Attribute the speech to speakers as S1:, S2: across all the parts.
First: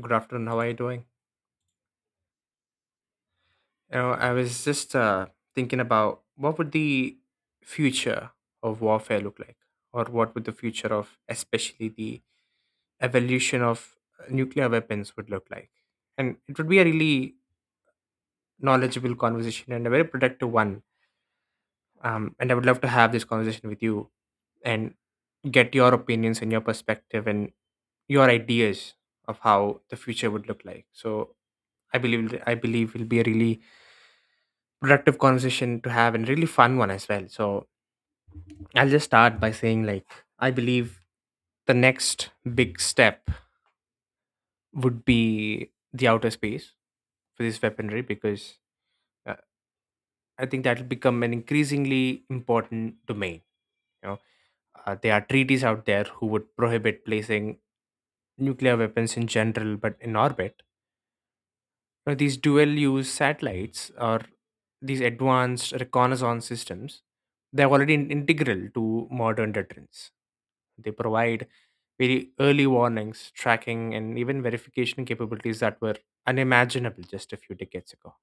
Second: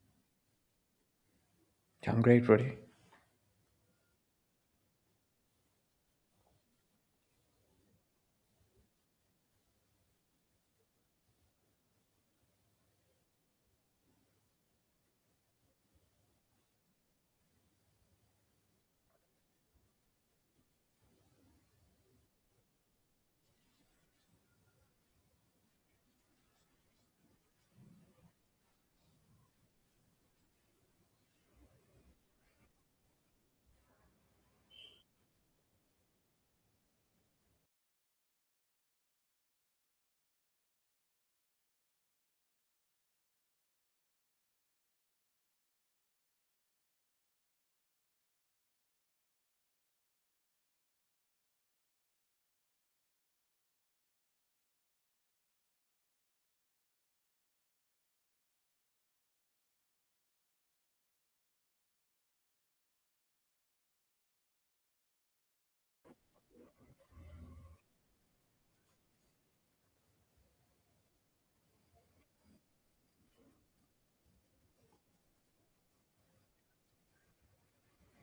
S1: Good afternoon. How are you doing?
S2: I'm great, Rudy.
S1: I was just thinking about what would the future of warfare look like, or what would the future of, especially the evolution of nuclear weapons, would look like. And it would be a really knowledgeable conversation and a very productive one. And I would love to have this conversation with you and get your opinions and your perspective and your ideas of how the future would look like. So I believe will be a really productive conversation to have and really fun one as well. So I'll just start by saying like I believe the next big step would be the outer space for this weaponry because uh, I think that will become an increasingly important domain. You know, there are treaties out there who would prohibit placing nuclear weapons in general, but in orbit. Now, these dual use satellites or these advanced reconnaissance systems, they're already integral to modern deterrence. They provide very early warnings, tracking, and even verification capabilities that were unimaginable just a few decades ago.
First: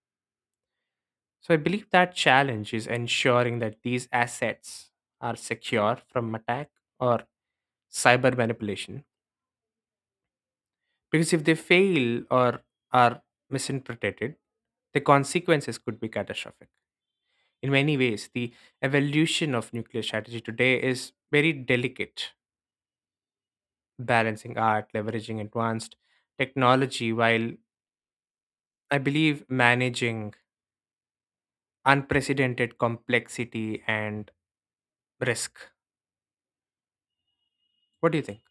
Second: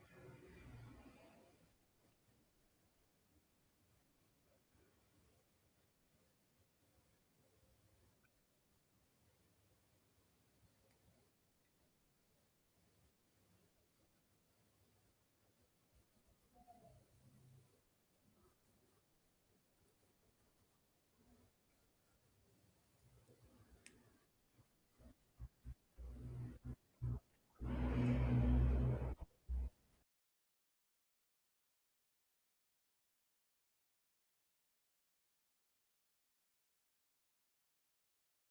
S1: So I believe that challenge is ensuring that these assets are secure from attack or cyber manipulation. Because if they fail or are misinterpreted, the consequences could be catastrophic. In many ways, the evolution of nuclear strategy today is very delicate, balancing art, leveraging advanced technology, while I believe managing unprecedented complexity and risk. What do you think?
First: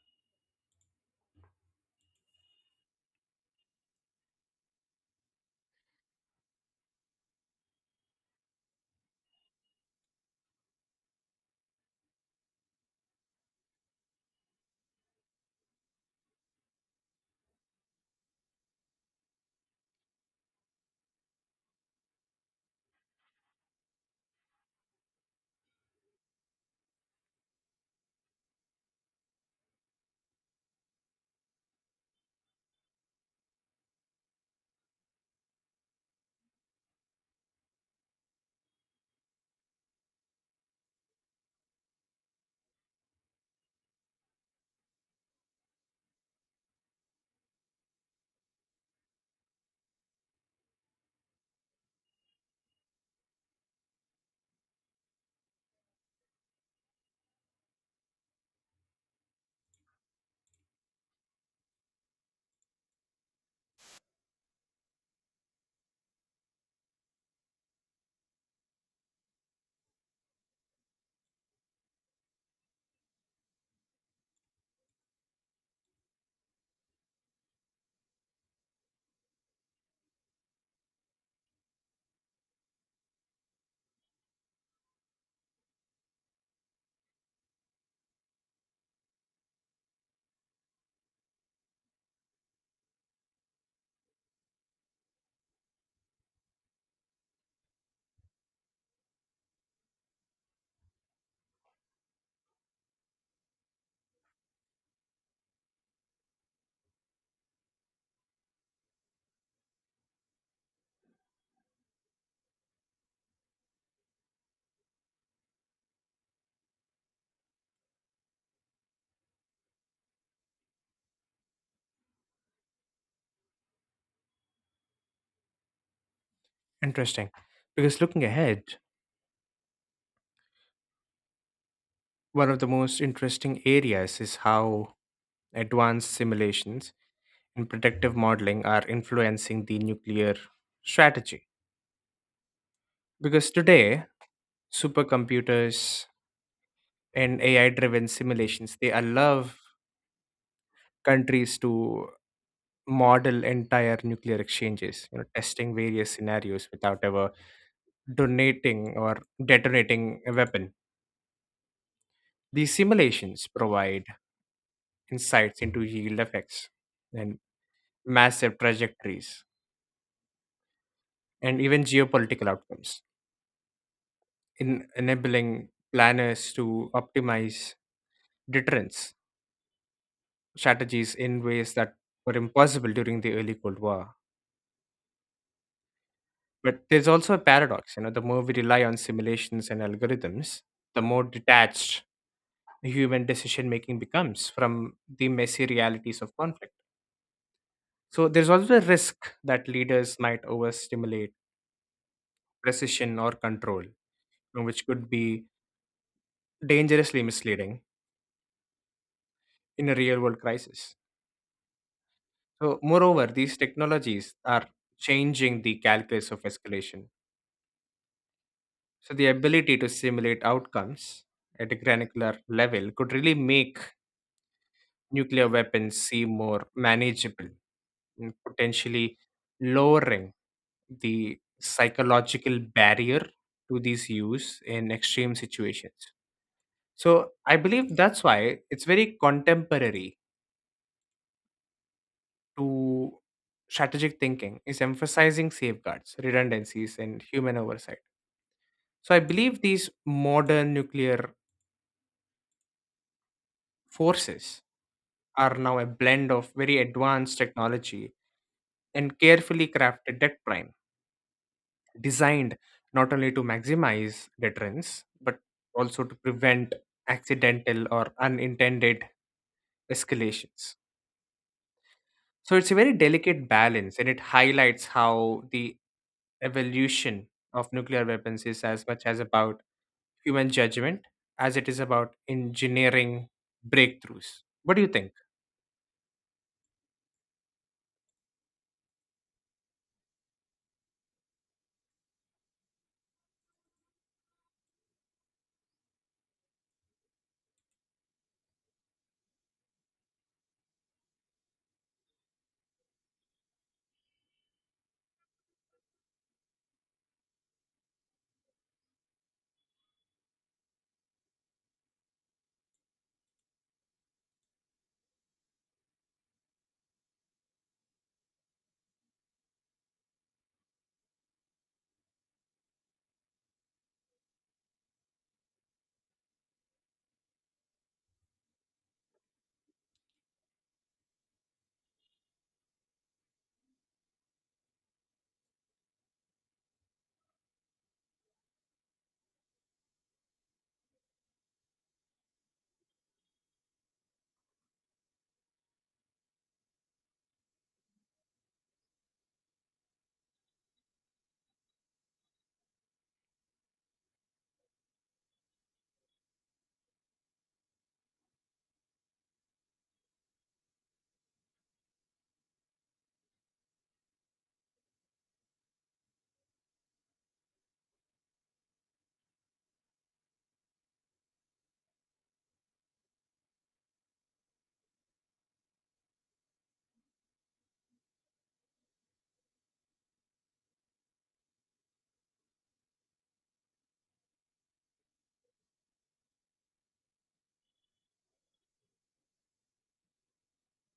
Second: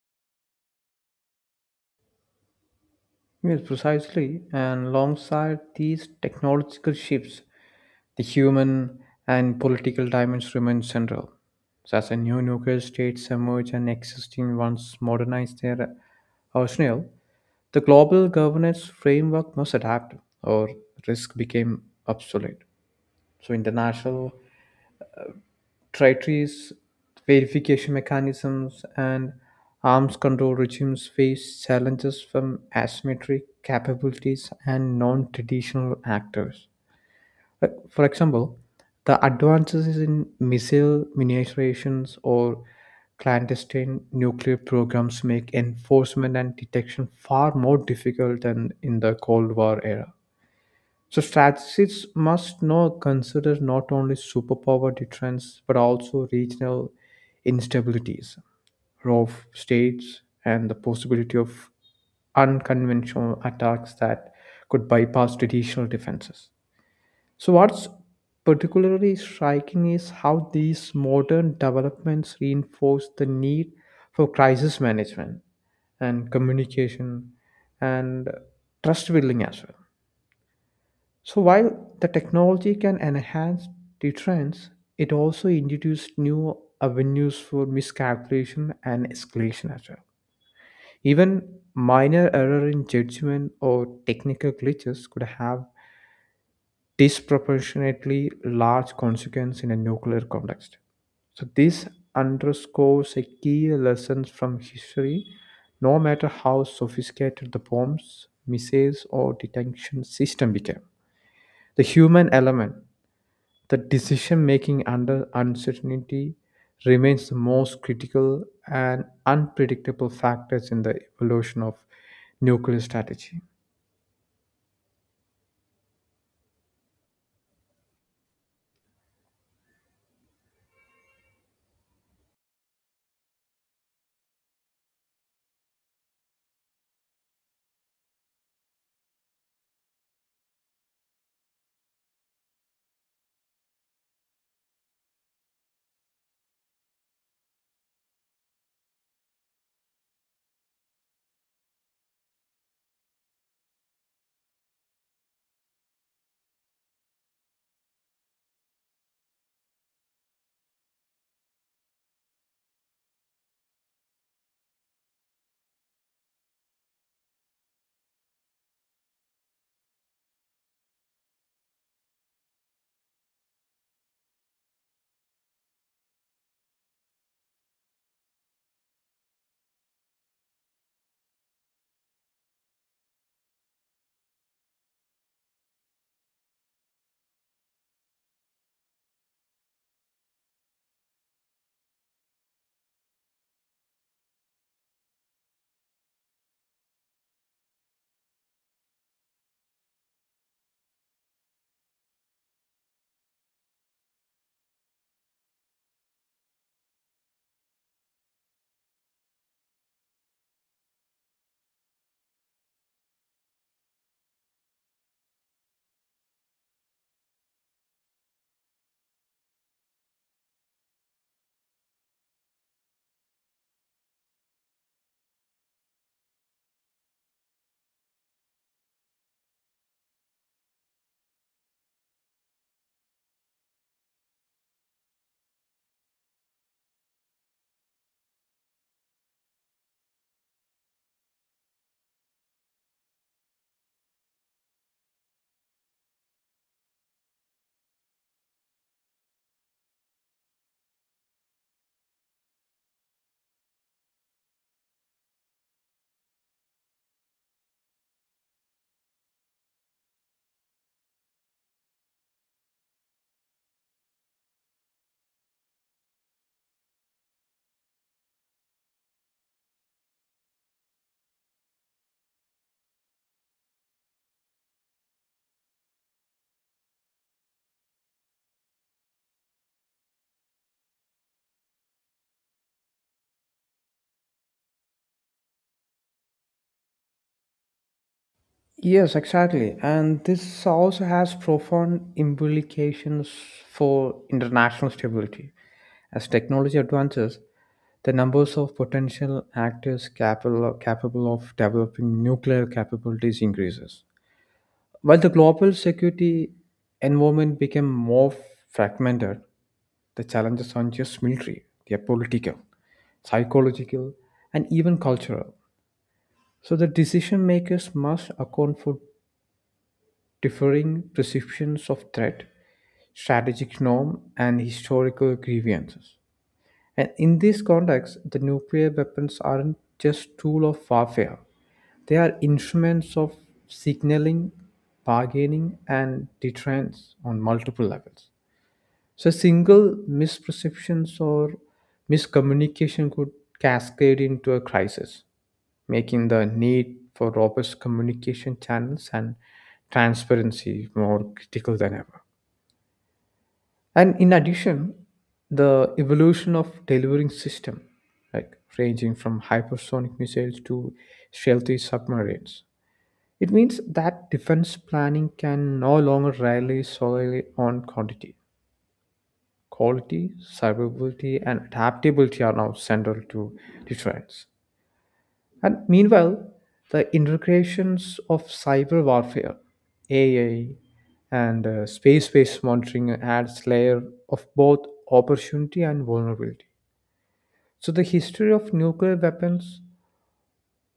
S2: Yes, precisely. And alongside these technological shifts, the human and political dimensions remain central. So as a new nuclear states emerge and existing ones modernize their arsenal, the global governance framework must adapt or risk became obsolete. So international treaties, verification mechanisms, and arms control regimes face challenges from asymmetric capabilities and non traditional actors. Like, for example, the advances in missile miniaturizations or clandestine nuclear programs make enforcement and detection far more difficult than in the Cold War era. So strategists must now consider not only superpower deterrence but also regional instabilities, rogue states, and the possibility of unconventional attacks that could bypass traditional defenses. So what's particularly striking is how these modern developments reinforce the need for crisis management and communication and trust building as well, so while the technology can enhance deterrence, it also introduced new avenues for miscalculation and escalation as well. Even minor error in judgment or technical glitches could have disproportionately large consequence in a nuclear context. So this underscores a key lesson from history. No matter how sophisticated the bombs, missiles, or detection system became, the human element, the decision making under uncertainty, remains the most critical and unpredictable factors in the evolution of nuclear strategy.
S1: Interesting. Because looking ahead, one of the most interesting areas is how advanced simulations and predictive modeling are influencing the nuclear strategy. Because today, supercomputers and AI driven simulations. They allow countries to model entire nuclear exchanges, testing various scenarios without ever donating or detonating a weapon. These simulations provide insights into yield effects and massive trajectories and even geopolitical outcomes, in enabling planners to optimize deterrence strategies in ways that were impossible during the early Cold War. But there's also a paradox, the more we rely on simulations and algorithms, the more detached human decision making becomes from the messy realities of conflict. So there's also a risk that leaders might overstimulate precision or control, which could be dangerously misleading in a real world crisis. So, moreover, these technologies are changing the calculus of escalation. So, the ability to simulate outcomes at a granular level could really make nuclear weapons seem more manageable, and potentially lowering the psychological barrier to these use in extreme situations. So I believe that's why it's very contemporary to strategic thinking is emphasizing safeguards, redundancies, and human oversight. So I believe these modern nuclear forces are now a blend of very advanced technology and carefully crafted deck designed not only to maximize deterrence but also to prevent accidental or unintended escalations. So it's a very delicate balance and it highlights how the evolution of nuclear weapons is as much as about human judgment as it is about engineering breakthroughs. What do you think?
S2: Yes, exactly. And this also has profound implications for international stability. As technology advances, the numbers of potential actors capable, capable of developing nuclear capabilities increases. While the global security environment became more fragmented, the challenges aren't just military, they are political, psychological, and even cultural. So the decision makers must account for differing perceptions of threat, strategic norm, and historical grievances. And in this context, the nuclear weapons aren't just tool of warfare. They are instruments of signaling, bargaining, and deterrence on multiple levels. So, single misperceptions or miscommunication could cascade into a crisis, making the need for robust communication channels and transparency more critical than ever. And in addition, the evolution of delivering system, like ranging from hypersonic missiles to stealthy submarines, it means that defense planning can no longer rely solely on quantity. Quality, survivability, and adaptability are now central to deterrence. And meanwhile, the integrations of cyber warfare, AI, and space-based monitoring adds layer of both opportunity and vulnerability. So the history of nuclear weapons,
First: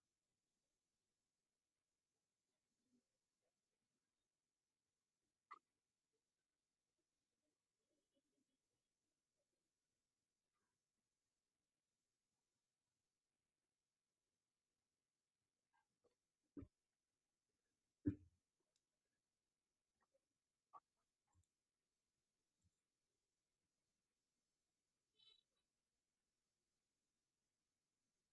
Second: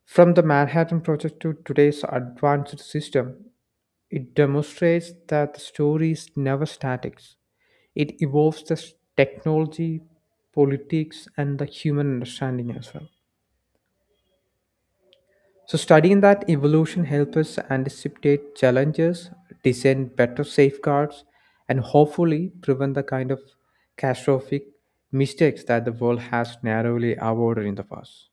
S2: from the Manhattan Project to today's advanced system, it demonstrates that the story is never static. It evolves the technology, politics, and the human understanding as well. So, studying that evolution helps us anticipate challenges, design better safeguards, and hopefully prevent the kind of catastrophic mistakes that the world has narrowly avoided in the past.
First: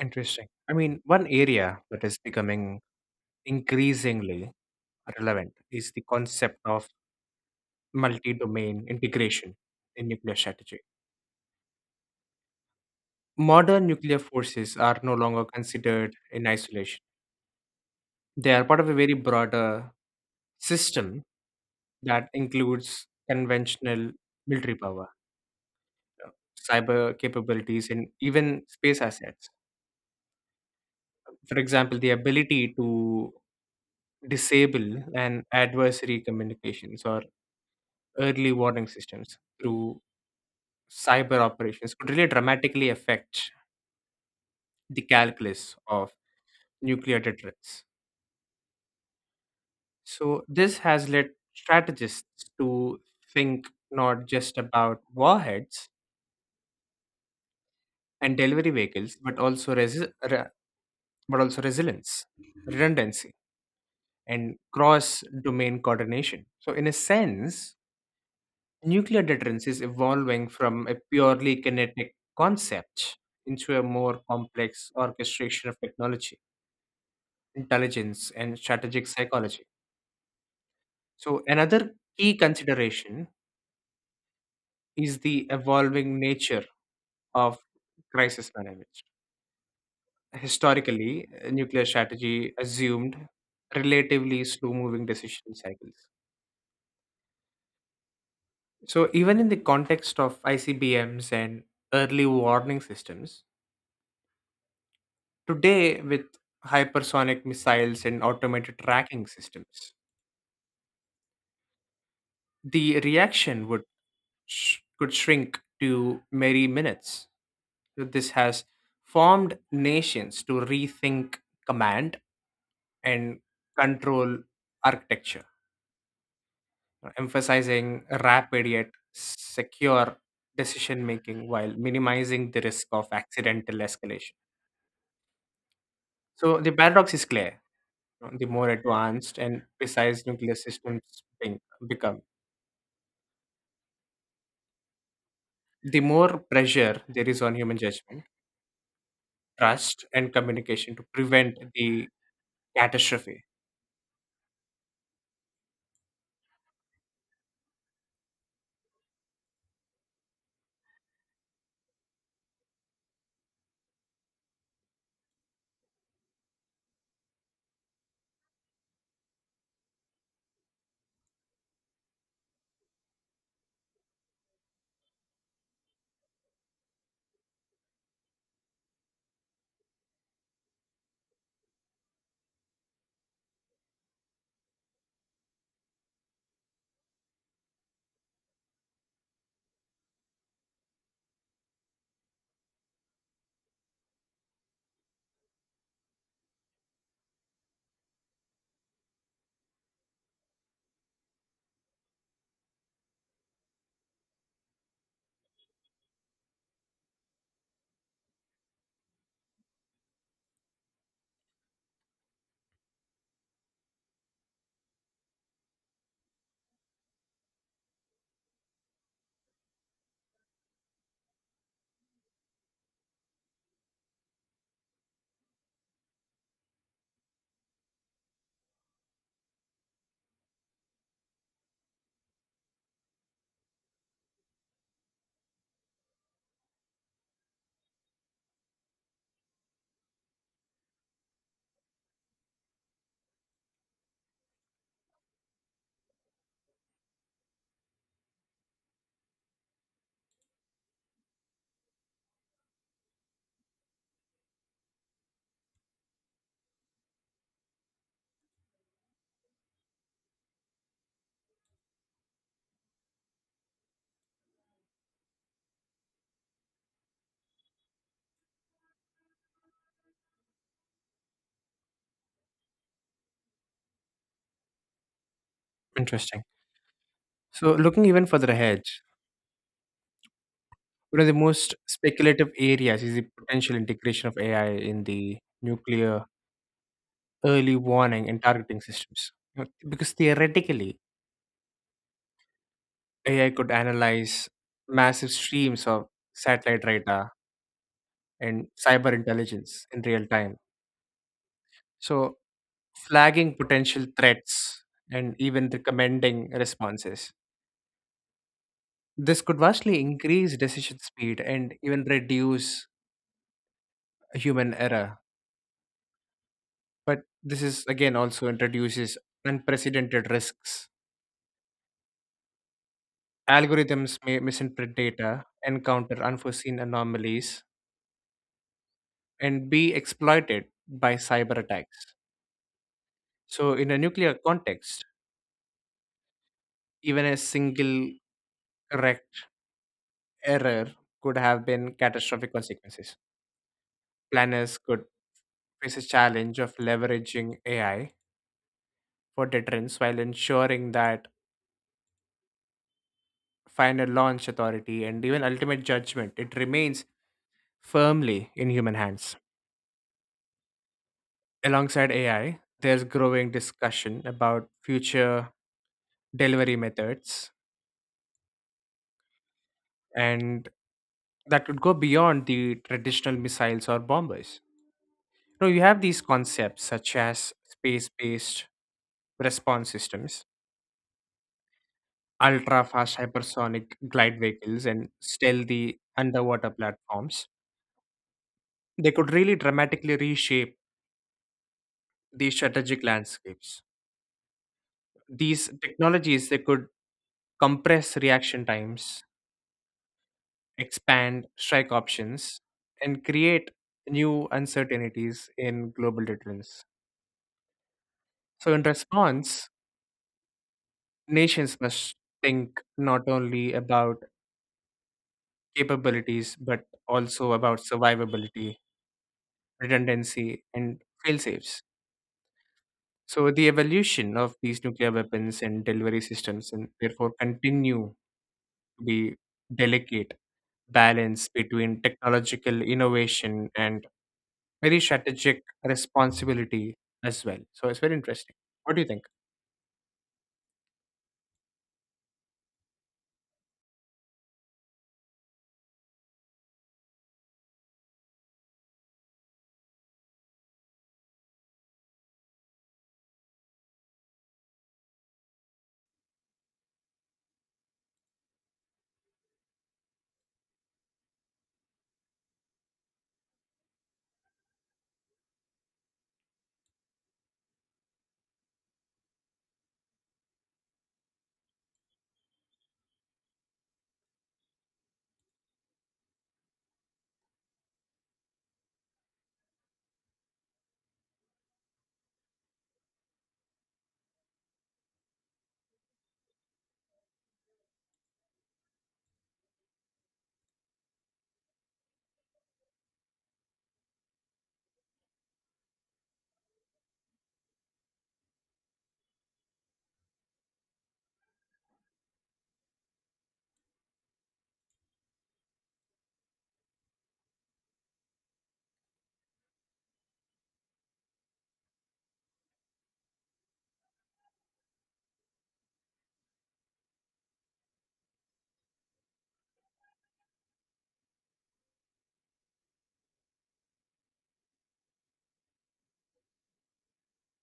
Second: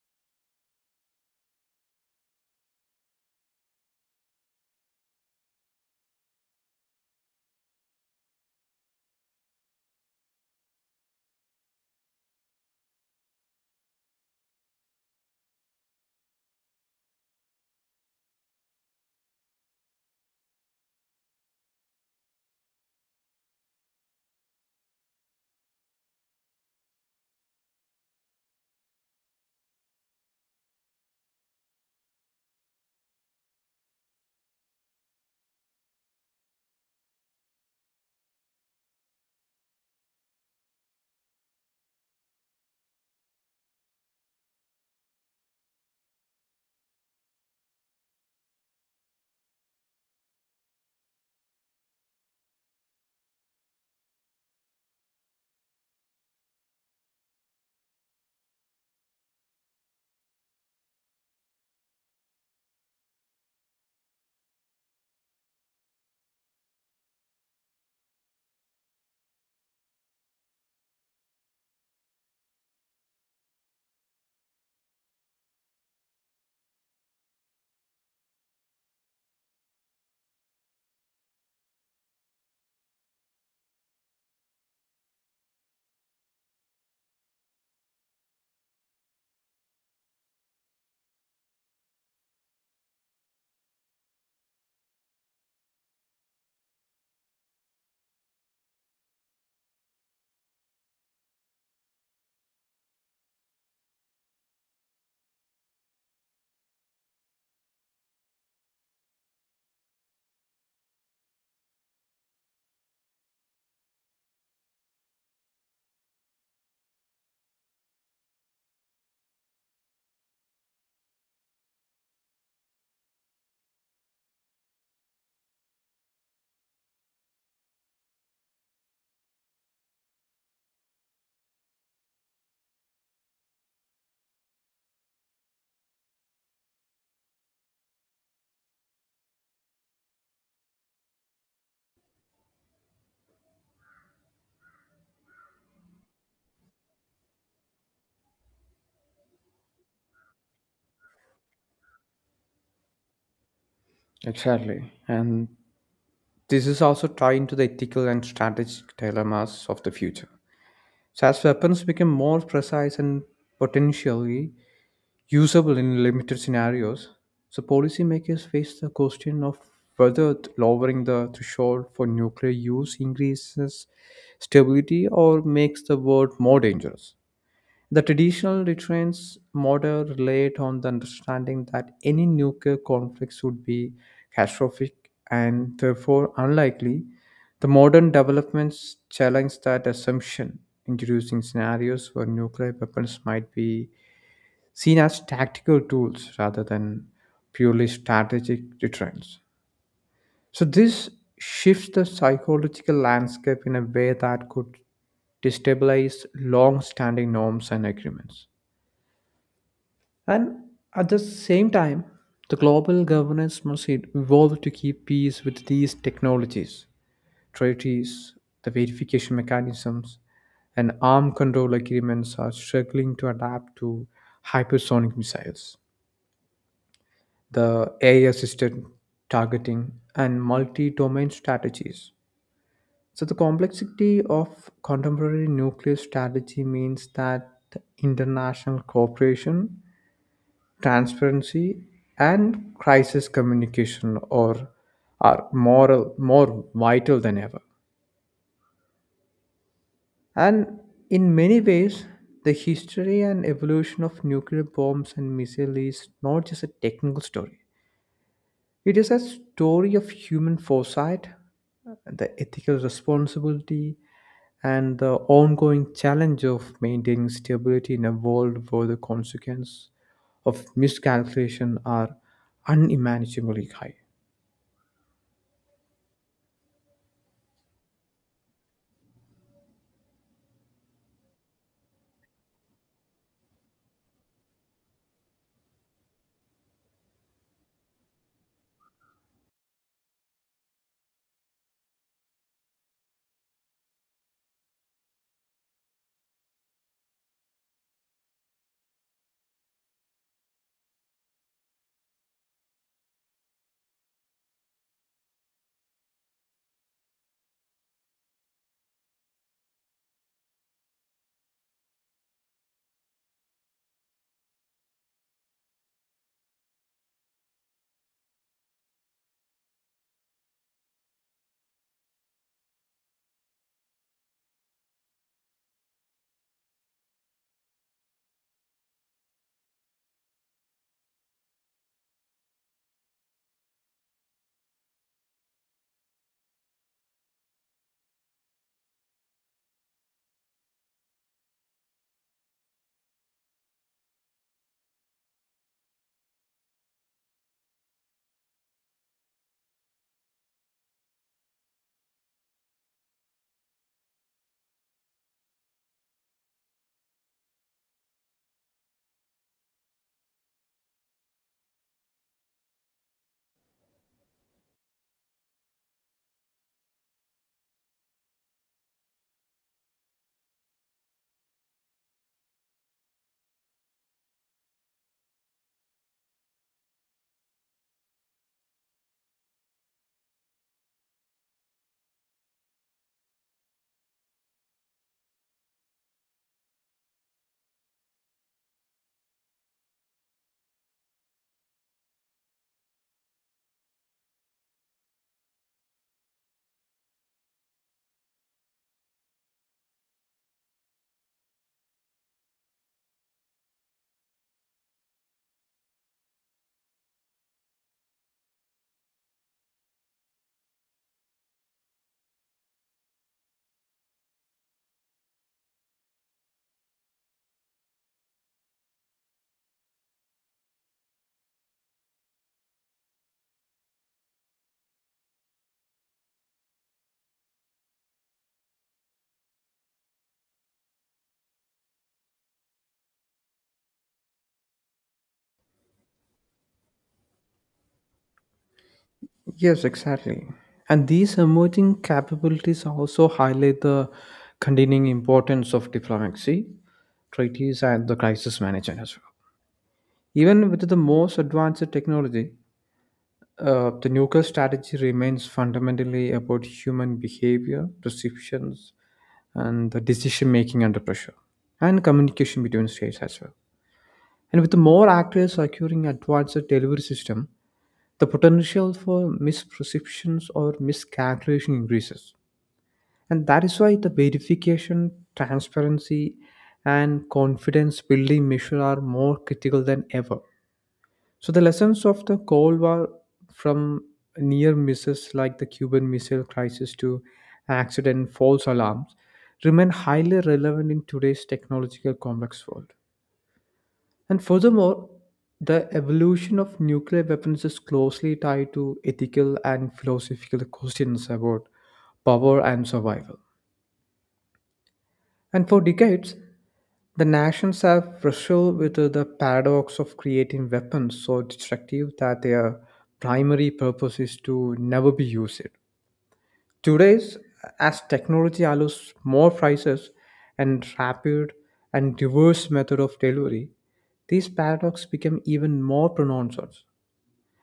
S1: Interesting. I mean, one area that is becoming increasingly relevant is the concept of multi-domain integration in nuclear strategy. Modern nuclear forces are no longer considered in isolation. They are part of a very broader system that includes conventional military power, uh, cyber capabilities, and even space assets. For example, the ability to disable an adversary communications or early warning systems through cyber operations could really dramatically affect the calculus of nuclear deterrence. So this has led strategists to think not just about warheads and delivery vehicles, but also but also resilience, redundancy, and cross-domain coordination. So in a sense, nuclear deterrence is evolving from a purely kinetic concept into a more complex orchestration of technology, intelligence, and strategic psychology. So another key consideration is the evolving nature of crisis management. Historically, nuclear strategy assumed relatively slow moving decision cycles. So, even in the context of ICBMs and early warning systems, today with hypersonic missiles and automated tracking systems, the reaction would could shrink to mere minutes. So this has formed nations to rethink command and control architecture emphasizing rapid yet secure decision making while minimizing the risk of accidental escalation. So the paradox is clear. The more advanced and precise nuclear systems being- become, the more pressure there is on human judgment, trust, and communication to prevent the catastrophe.
S2: Exactly. And this is also tied into the ethical and strategic dilemmas of the future. So, as weapons become more precise and potentially usable in limited scenarios. So policymakers face the question of whether lowering the threshold for nuclear use increases stability or makes the world more dangerous. The traditional deterrence model relied on the understanding that any nuclear conflicts would be catastrophic and therefore unlikely. The modern developments challenge that assumption, introducing scenarios where nuclear weapons might be seen as tactical tools rather than purely strategic deterrents. So, this shifts the psychological landscape in a way that could destabilize long standing norms and agreements. And at the same time, the global governance must evolve to keep pace with these technologies, treaties, the verification mechanisms, and arm control agreements are struggling to adapt to hypersonic missiles, the AI assisted targeting, and multi domain strategies. So, the complexity of contemporary nuclear strategy means that international cooperation, transparency, and crisis communication or are moral, more vital than ever. And in many ways, the history and evolution of nuclear bombs and missiles is not just a technical story. It is a story of human foresight, the ethical responsibility, and the ongoing challenge of maintaining stability in a world where the consequences of miscalculation are unimaginably high.
S1: Interesting. So looking even further ahead, one of the most speculative areas is the potential integration of AI in the nuclear early warning and targeting systems. Because theoretically, AI could analyze massive streams of satellite radar and cyber intelligence in real time. So, flagging potential threats and even recommending responses. This could vastly increase decision speed and even reduce human error. But this is again also introduces unprecedented risks. Algorithms may misinterpret data, encounter unforeseen anomalies, and be exploited by cyber attacks. So, in a nuclear context, even a single correct error could have been catastrophic consequences. Planners could face a challenge of leveraging AI for deterrence while ensuring that final launch authority and even ultimate judgment it remains firmly in human hands. Alongside AI, there's growing discussion about future delivery methods and that would go beyond the traditional missiles or bombers. Now you have these concepts such as space-based response systems, ultra-fast hypersonic glide vehicles, and stealthy underwater platforms. They could really dramatically reshape the strategic landscapes. These technologies they could compress reaction times, expand strike options, and create new uncertainties in global deterrence. So in response, nations must think not only about capabilities but also about survivability, redundancy, and fail-safes. So the evolution of these nuclear weapons and delivery systems and therefore continue to be delicate balance between technological innovation and very strategic responsibility as well. So it's very interesting. What do you think?
S2: Yes, exactly. And these emerging capabilities also highlight the continuing importance of diplomacy, treaties, and the crisis management as well. Even with the most advanced technology, the nuclear strategy remains fundamentally about human behavior, perceptions, and the decision making under pressure, and communication between states as well. And with the more actors securing advanced delivery system, the potential for misperceptions or miscalculation increases. And that is why the verification, transparency, and confidence building measure are more critical than ever. So the lessons of the Cold War, from near misses like the Cuban Missile Crisis to accident and false alarms, remain highly relevant in today's technological complex world. And furthermore, the evolution of nuclear weapons is closely tied to ethical and philosophical questions about power and survival. And for decades, the nations have wrestled with the paradox of creating weapons so destructive that their primary purpose is to never be used. Today, as technology allows more prices and rapid and diverse method of delivery, these paradoxes become even more pronounced.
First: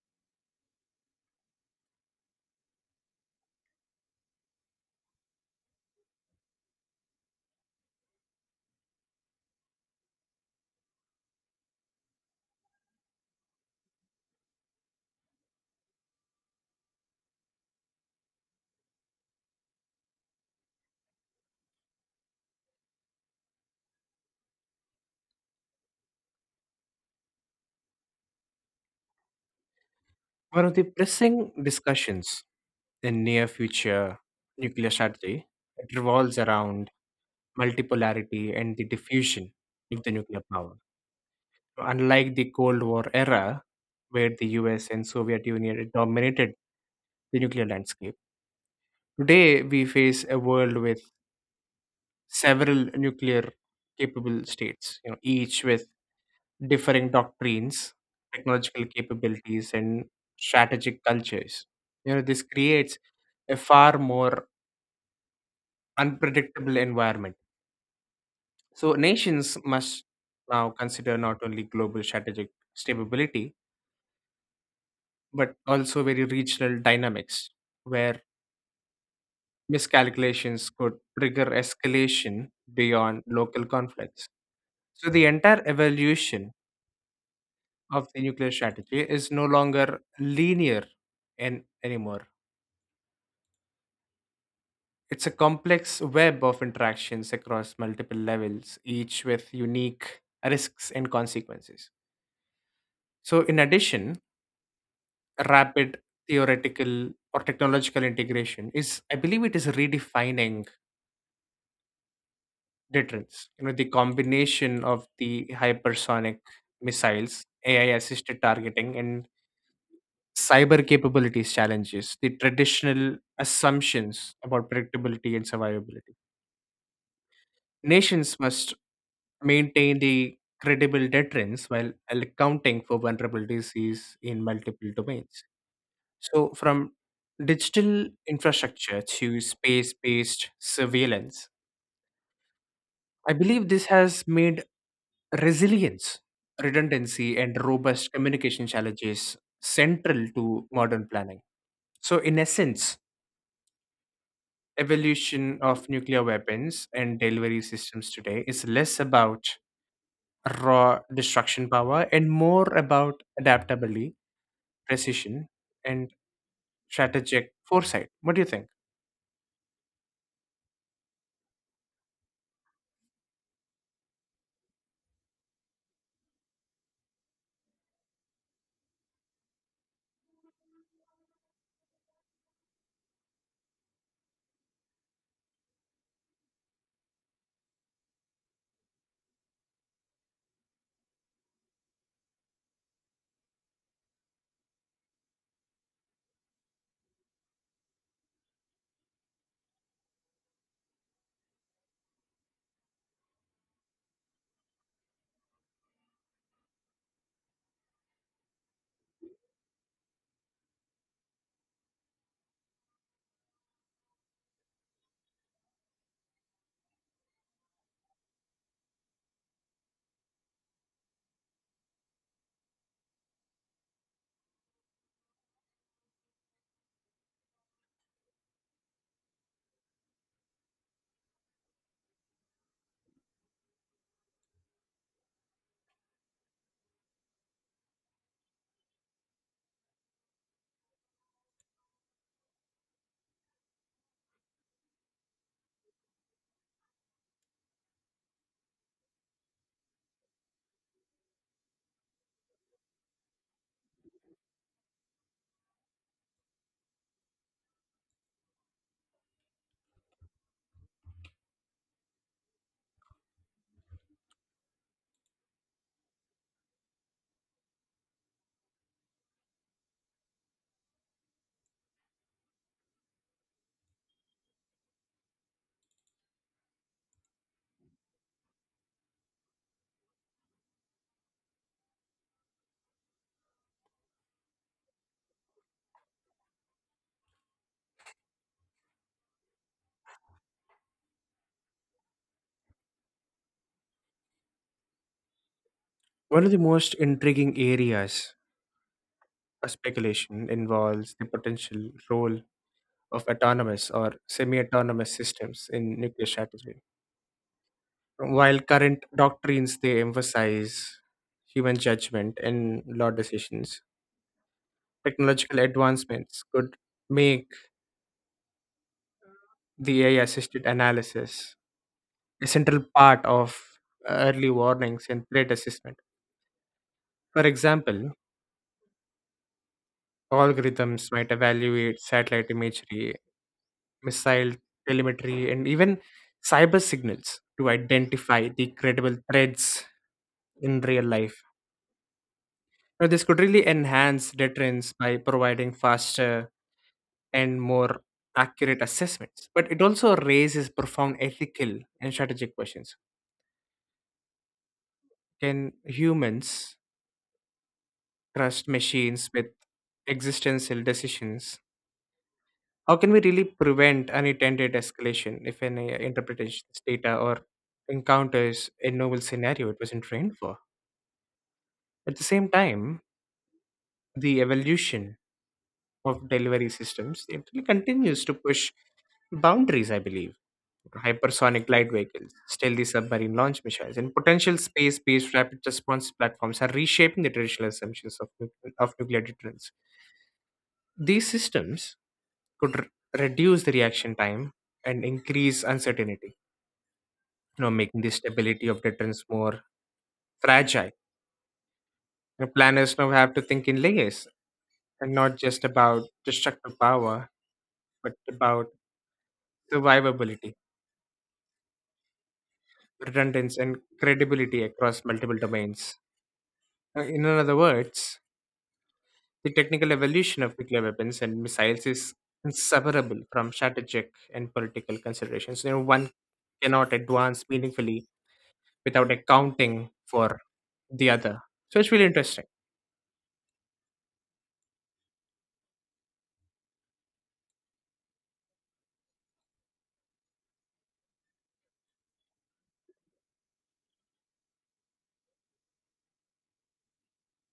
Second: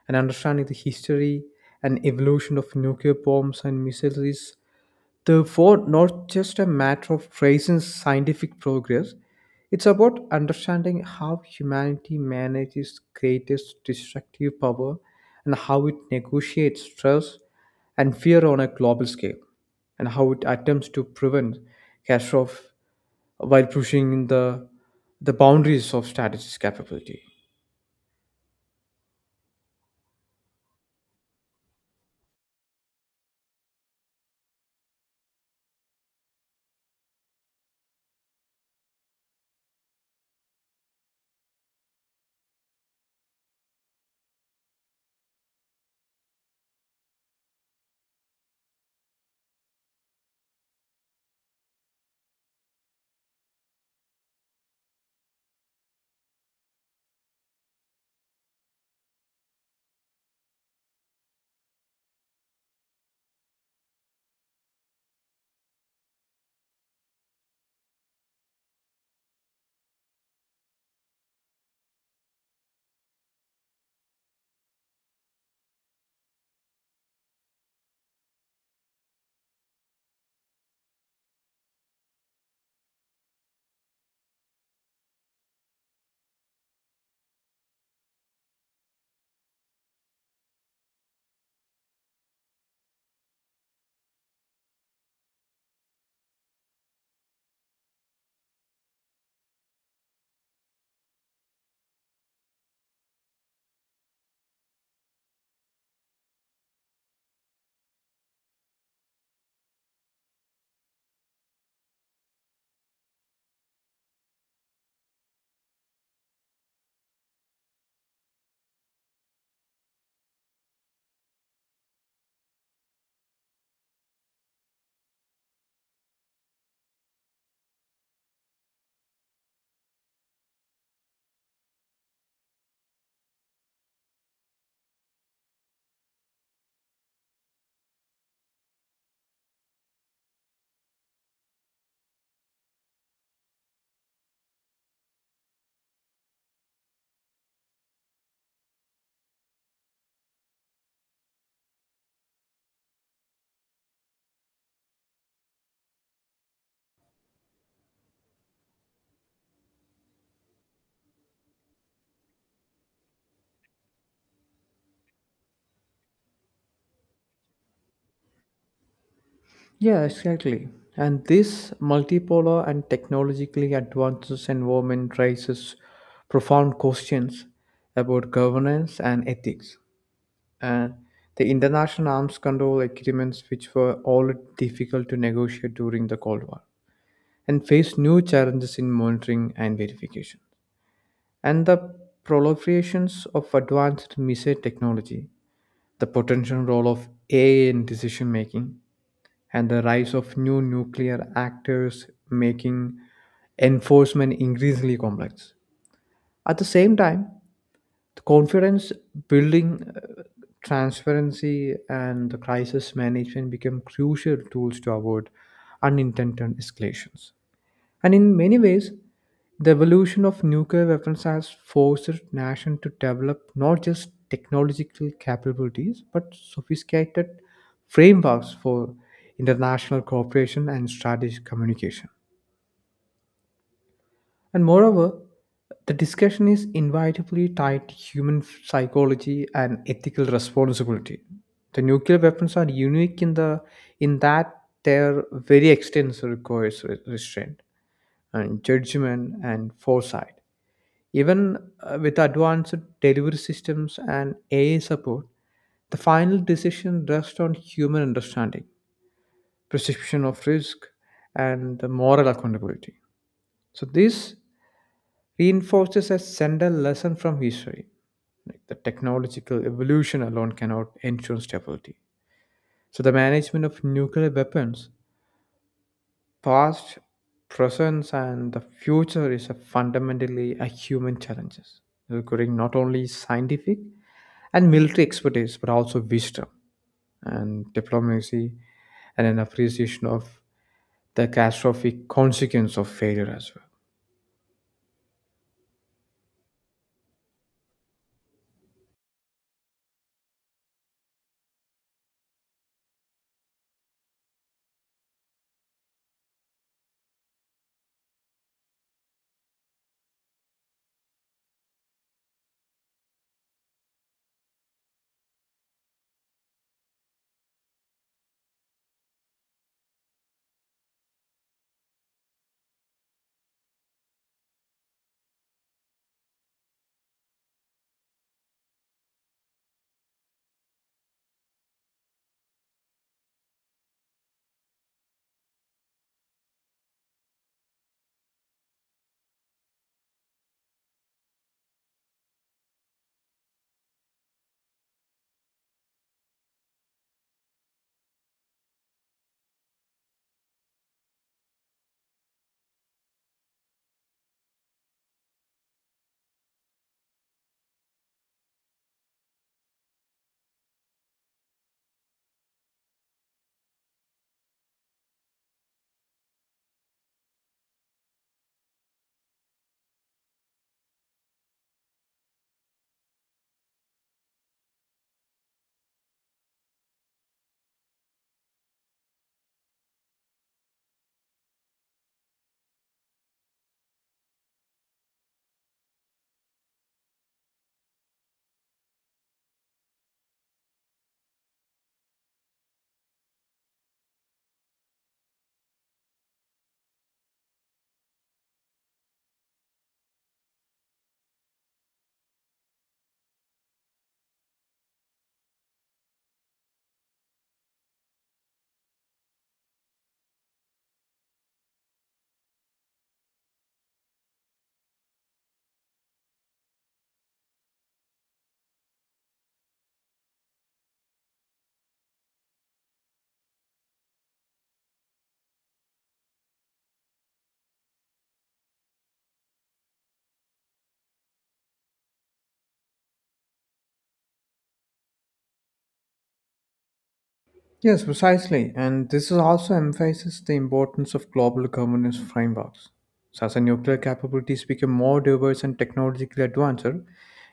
S2: And understanding the history and evolution of nuclear bombs and missiles is the Ford not just a matter of praising scientific progress, it's about understanding how humanity manages greatest destructive power and how it negotiates stress and fear on a global scale, and how it attempts to prevent catastrophe while pushing the boundaries of statistics capability.
S1: One of the pressing discussions in near future nuclear strategy, it revolves around multipolarity and the diffusion of the nuclear power. So, unlike the Cold War era, where the US and Soviet Union dominated the nuclear landscape, today we face a world with several nuclear capable states, each with differing doctrines, technological capabilities, and strategic cultures. This creates a far more unpredictable environment. So nations must now consider not only global strategic stability, but also very regional dynamics, where miscalculations could trigger escalation beyond local conflicts. So the entire evolution of the nuclear strategy is no longer linear an anymore. It's a complex web of interactions across multiple levels, each with unique risks and consequences. So, in addition, rapid theoretical or technological integration is I believe it is redefining deterrence. The combination of the hypersonic missiles ai assisted targeting and cyber capabilities challenges the traditional assumptions about predictability and survivability. Nations must maintain the credible deterrence while accounting for vulnerabilities in multiple domains. So, from digital infrastructure to space based surveillance, I believe this has made resilience, redundancy, and robust communication challenges central to modern planning. So, in essence, evolution of nuclear weapons and delivery systems today is less about raw destruction power and more about adaptability, precision, and strategic foresight. What do you think?
S2: Yeah, exactly. And this multipolar and technologically advanced environment raises profound questions about governance and ethics. And the international arms control agreements, which were all difficult to negotiate during the Cold War, and face new challenges in monitoring and verification. And the proliferations of advanced missile technology, the potential role of AI in decision making, and the rise of new nuclear actors making enforcement increasingly complex. At the same time, the confidence building, transparency, and the crisis management become crucial tools to avoid unintended escalations. And in many ways, the evolution of nuclear weapons has forced nations to develop not just technological capabilities, but sophisticated frameworks for international cooperation and strategic communication. And moreover, the discussion is inevitably tied to human psychology and ethical responsibility. The nuclear weapons are unique in the in that their very extensive requires restraint and judgment and foresight. Even with advanced delivery systems and AI support, the final decision rests on human understanding, perception of risk, and the moral accountability. So, this reinforces a central lesson from history. Like the technological evolution alone cannot ensure stability. So, the management of nuclear weapons, past, presence, and the future is a fundamentally a human challenges requiring not only scientific and military expertise but also wisdom and diplomacy and an appreciation of the catastrophic consequence of failure as well.
S1: One of the most intriguing areas of speculation involves the potential role of autonomous or semi autonomous systems in nuclear strategy. While current doctrines they emphasize human judgment and law decisions, technological advancements could make the AI assisted analysis a central part of early warnings and threat assessment. For example, algorithms might evaluate satellite imagery, missile telemetry, and even cyber signals to identify the credible threats in real life. Now, this could really enhance deterrence by providing faster and more accurate assessments. But it also raises profound ethical and strategic questions. Can humans trust machines with existential decisions? How can we really prevent unintended escalation if an interpretations data or encounters a novel scenario it wasn't trained for? At the same time, the evolution of delivery systems it really continues to push boundaries, I believe. Hypersonic light vehicles, stealthy submarine launch missions, and potential space-based rapid response platforms are reshaping the traditional assumptions of, of nuclear deterrence. These systems could reduce the reaction time and increase uncertainty, making the stability of deterrence more fragile. Planners now have to think in layers and not just about destructive power, but about survivability, redundancy, and credibility across multiple domains. In other words, the technical evolution of nuclear weapons and missiles is inseparable from strategic and political considerations. One cannot advance meaningfully without accounting for the other. So it's really interesting,
S2: Yes, precisely. And this is also emphasizes the importance of global governance frameworks. So as our nuclear capabilities become more diverse and technologically advanced,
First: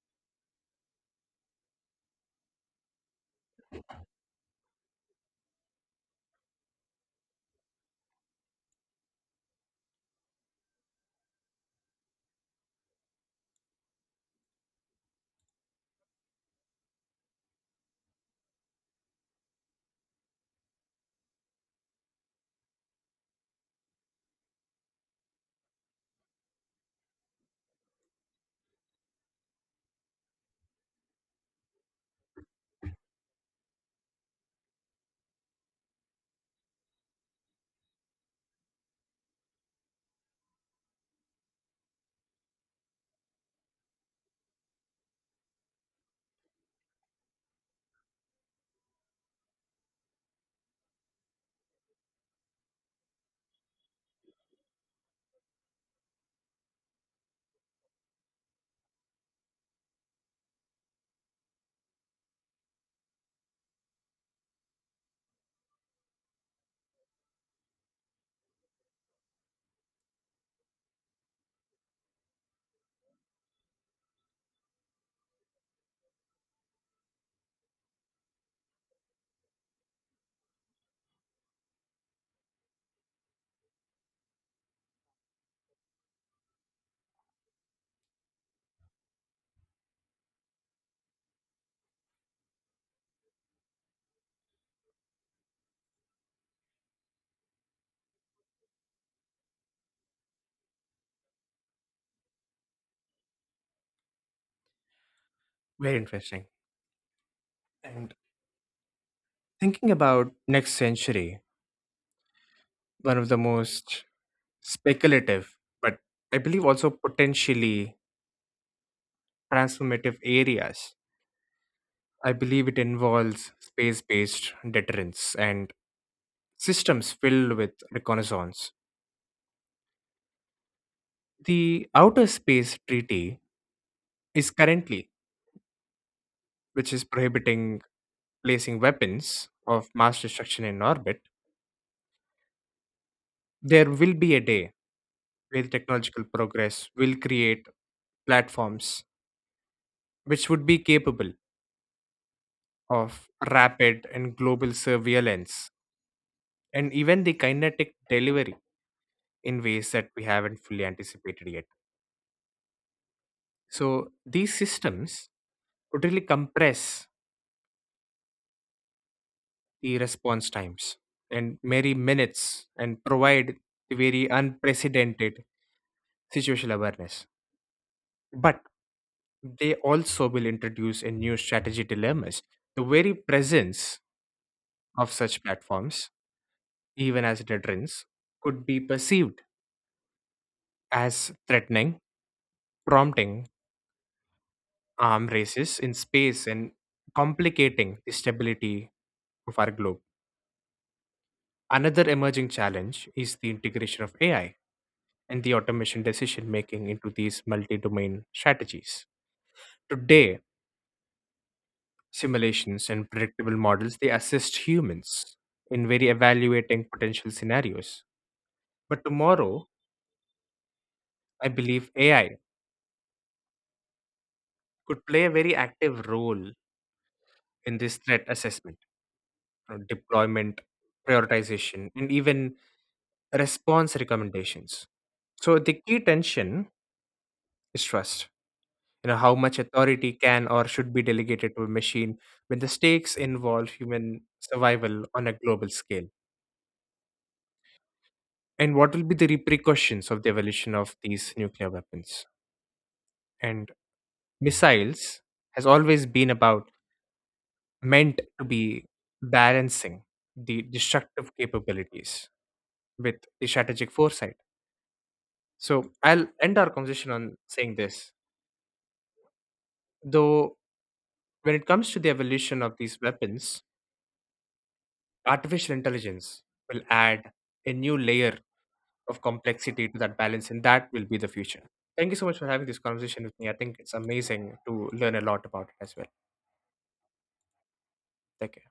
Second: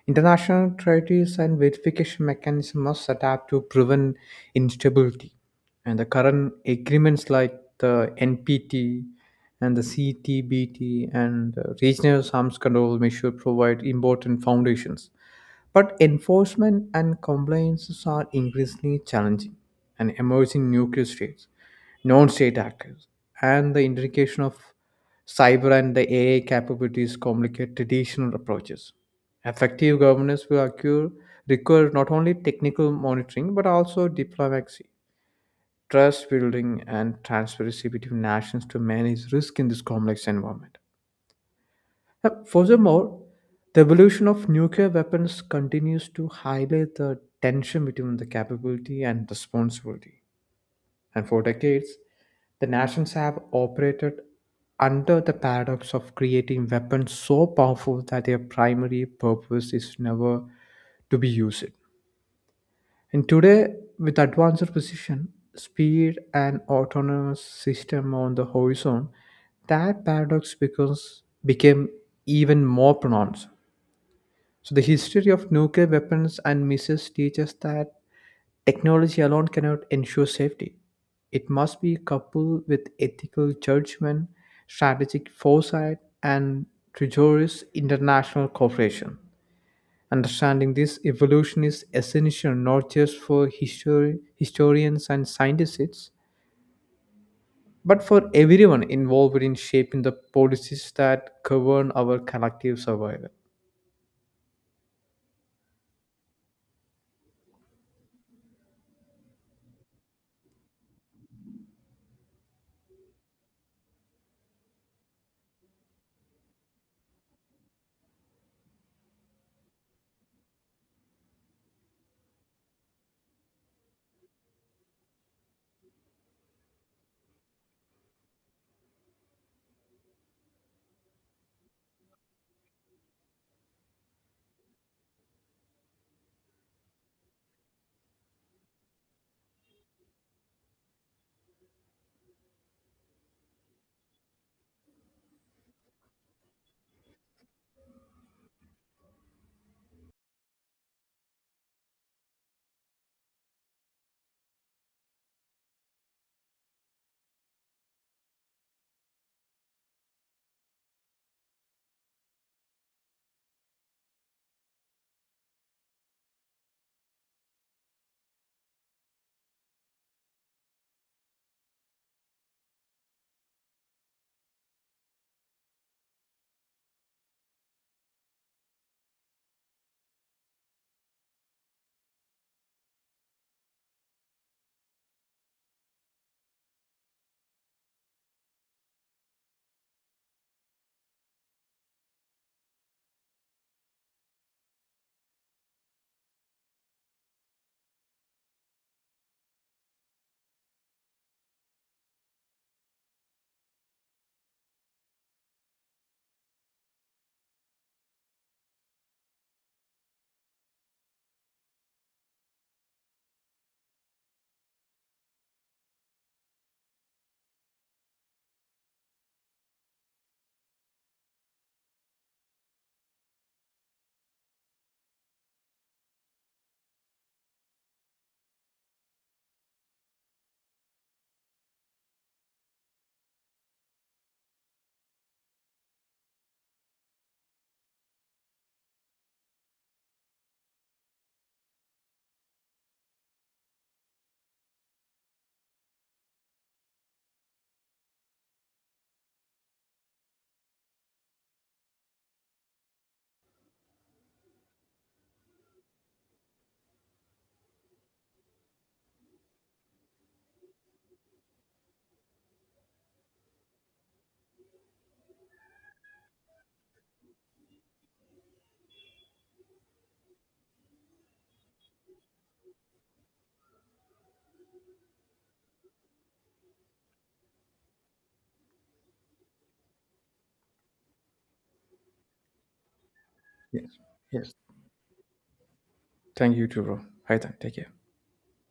S2: international treaties and verification mechanisms must adapt to prevent instability. And the current agreements like the NPT and the CTBT and the regional arms control measure provide important foundations but enforcement and compliance are increasingly challenging, and emerging nuclear states, non state actors, and the integration of cyber and the AI capabilities complicate traditional approaches. Effective governance will occur, require not only technical monitoring but also diplomacy, trust building, and transparency between nations to manage risk in this complex environment. Furthermore, the evolution of nuclear weapons continues to highlight the tension between the capability and responsibility. And for decades, the nations have operated under the paradox of creating weapons so powerful that their primary purpose is never to be used. And today, with advanced precision, speed, and autonomous system on the horizon, that paradox becomes became even more pronounced. So the history of nuclear weapons and missiles teaches that technology alone cannot ensure safety. It must be coupled with ethical judgment, strategic foresight, and rigorous international cooperation. Understanding this evolution is essential not just for historians and scientists, but for everyone involved in shaping the policies that govern our collective survival.
S1: very interesting. And thinking about next century, one of the most speculative, but I believe also potentially transformative areas. I believe it involves space based deterrence and systems filled with reconnaissance. The Outer Space Treaty is currently, which is prohibiting placing weapons of mass destruction in orbit. There will be a day where technological progress will create platforms which would be capable of rapid and global surveillance and even the kinetic delivery in ways that we haven't fully anticipated yet. So these systems totally compress the response times and merely minutes and provide the very unprecedented situational awareness. But they also will introduce a new strategy dilemmas. The very presence of such platforms, even as deterrence, could be perceived as threatening prompting arm races in space and complicating the stability of our globe. Another emerging challenge is the integration of AI and the automation decision making into these multi domain strategies. Today, simulations and predictable models they assist humans in very evaluating potential scenarios. But tomorrow, I believe AI could play a very active role in this threat assessment, deployment, prioritization, and even response recommendations. So the key tension is trust. How much authority can or should be delegated to a machine when the stakes involve human survival on a global scale? And what will be the repercussions of the evolution of these nuclear weapons? And missiles has always been about meant to be balancing the destructive capabilities with the strategic foresight. So I'll end our conversation on saying this. Though when it comes to the evolution of these weapons, artificial intelligence will add a new layer of complexity to that balance, and that will be the future. Thank you so much for having this conversation with me. I think it's
S2: Yes. Yes.
S1: amazing to learn a lot about it as well.
S2: Thank you, Juro. Hi, then. Take care.
S1: Thank you.